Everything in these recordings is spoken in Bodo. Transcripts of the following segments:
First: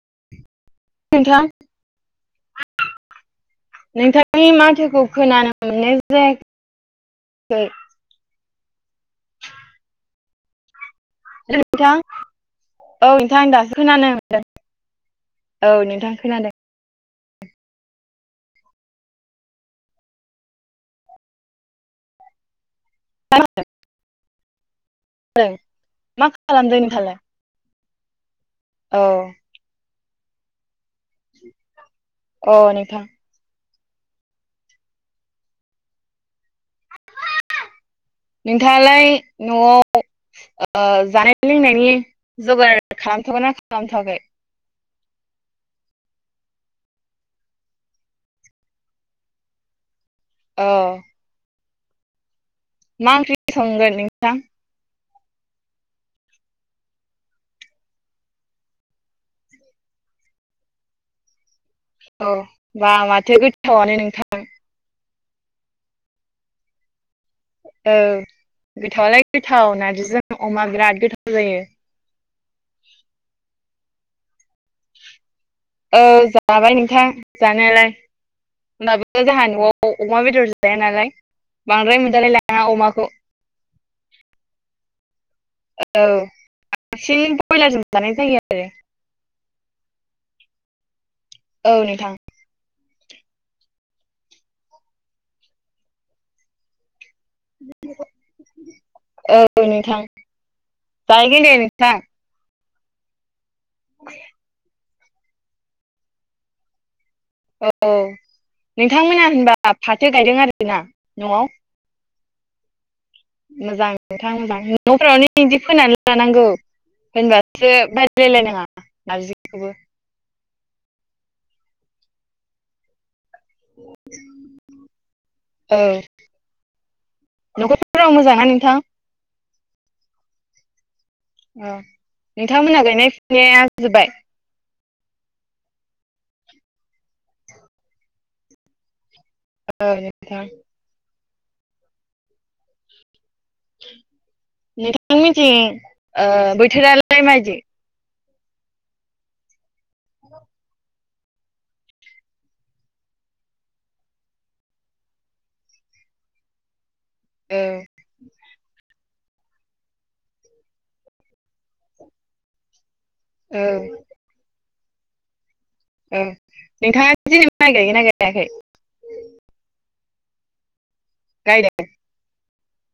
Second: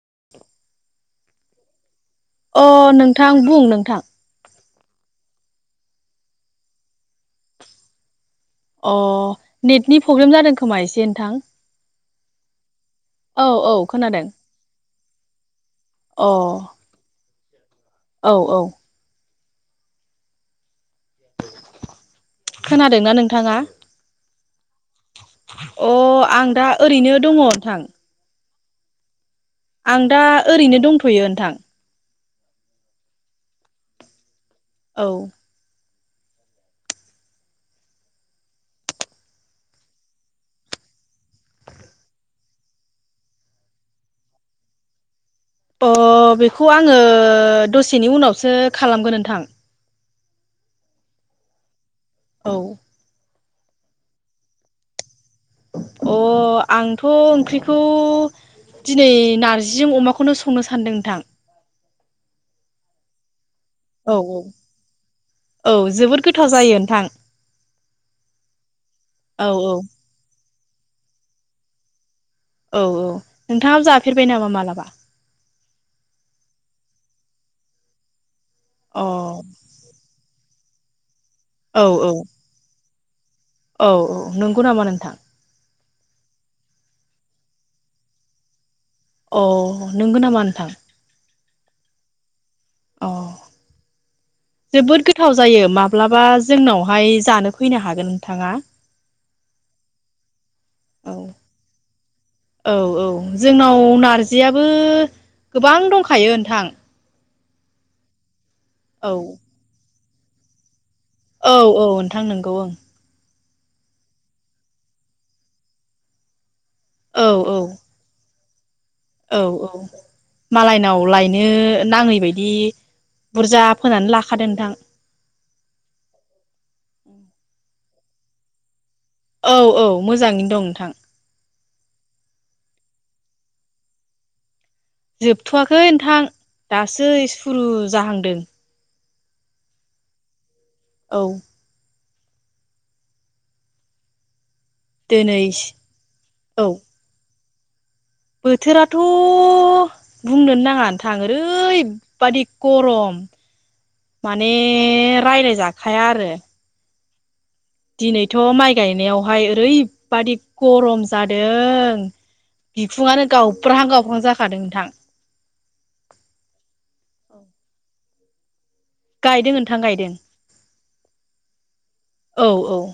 [inaudible] नोंथां। अ नोंथां बुं नोंथां। थोखौ खोनानो मोनाय जायाखै अ नेटनि प्रब्लेम जादों खोमा एस [unintelligible] नोंथां औ नोंथां औ दासो खोनानो खोनादों मोनदों। औ नोंथां अ खोनादों। औ औ। खोनादोंना नोंथाङा? अ मा आं दा खालामदों ओरैनो नोंथाङालाय दङ नोंथां। औ। आं दा ओरैनो दंथ'यो नोंथां। अ नोंथां। औ [inaudible] नोंथाङालाय न'आव ओ जानाय लोंनायनि जगार खालामथ'गोन ना खालामथ'वाखै [inaudible] अ बेखौ आङो दसेनि उनावसो खालामगोन नोंथां अ औ संगोन नोंथां अ आंथ ओंख्रिखौ दिनै नारजिजों अमाखौनो संनो सानदों नोंथां औ बा माथो गोथावानो औ औ नोंथां औ जोबोद गोथाव जायो नोंथां औ गोथावालाय औ औ गोथाव नारजिजों अमा बिराद गोथाव जायो औ औ नोंथाङाबो जाफेरबाय नामा मालाबा ए जाबाय नोंथां जानायालाय अ औ ओमबाबो जोंहा नआव अमा बेदर जों जाया नालाय बांद्राय औ मोनजालाय लाङा अमाखौ औ औ नंगौ नामा नोंथां औ बांसिन बयलारजों जानाय जायो आरो अ नोंगौ नामा नोंथां औ नोंथां अ जोबोद गोथाव जायो माब्लाबा जोंनावहाय जानो फैनो हागोन नोंथाङा औ जायैगोन दे नोंथां औ औ जोंनाव नारजियाबो गोबां दंखायो नोंथां औ औ नोंथांमोना होनबा फाथो गायदों आरोना न'आव औ औ नोंथां नंगौ ओं मोजां नोंथां मोजां नफ्रावनो इदि फोनानै लानांगौ औ औ होनब्लासो बायलायलायनाङा औ औ नारजिखौबो मालायनाव लायनो नाङै बायदि बुरजा फोनानै लाखादों नोंथां औ न'खरफोराव मोजां ना नोंथां औ औ मोजाङैनो दं नोंथां औ नोंथांमोनहा गायनाय फुनाया जोब्बाय जोबथवाखै नोंथां दासो सुरु जाहांदों ओं नोंथां औ नोंथां दिनै मोननिथिं ओ औ बैथोरालाय माबायदि बोथोराथ बुंनोनो नाङा नोंथां ओरैबादि गरम माने रायलाय जाखाया आरो औ दिनैथ माय गायनायाव बेवहाय ओरैबादि गरम जादों बिखुङानो औ गावब्राहां गावब्राहां जाखादों नोंथां ओं नोंथाङा दिनै माय गायगोना गायाखै गायदों नोंथां गायदों गायदों औ औ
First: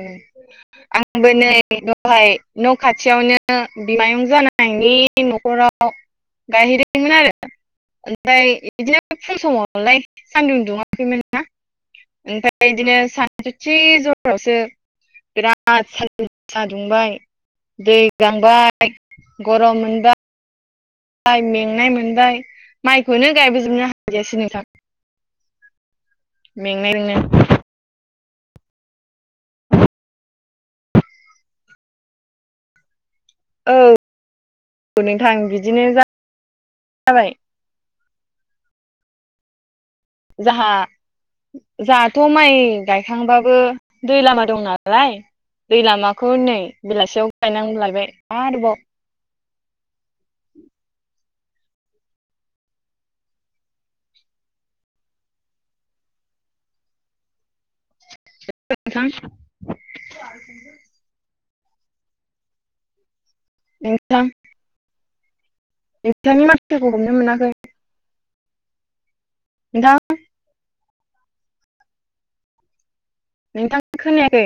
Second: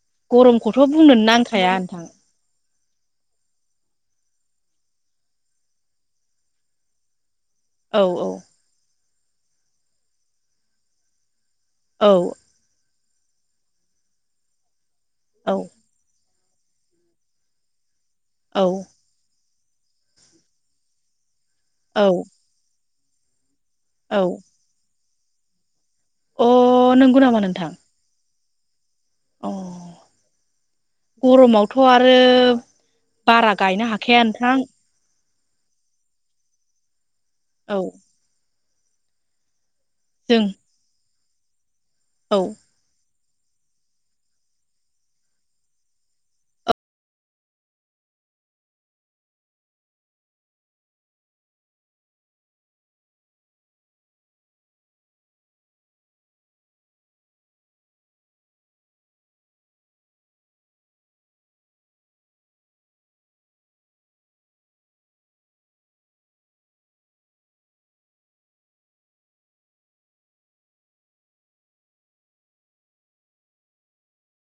ओं गरमखौथ' बुंनोनो आंबो नै नांखाया नोंथां दहाय न खाथियावनो बिमायं जानायनि नखराव गायहैदोंमोन आरो औ औ ओमफ्राय बिदिनो फुं समावलाय सान्दुं दुङाखैमोन ना औ ओमफ्राय बिदिनो सानसुथिर जरावसो औ बिराद सान गोसा दुंबाय दै औ गांबाय गरम मोनबाय बाय मेंनाय औ मोनबाय माइखौनो गायबोजोबनो औ हायासै नोंथां अ मेंनाय नंगौ जोंनो अह गरमावथ आरो बारा गायनो हाखाया नोंथां रां बिदिनो जा जाबाय। औ जों जाहा जाहाथ' औ माइ गाय खांबाबो दै लामा दं नालाय दै लामाखौ नै बेलासियाव गायनां लायबाय आरोबाव। [unintelligible] थां [unintelligible] नोंथांनि माथोफोरखौ हमनो मोनाखै। नोंदां नोंथां खोनायाखै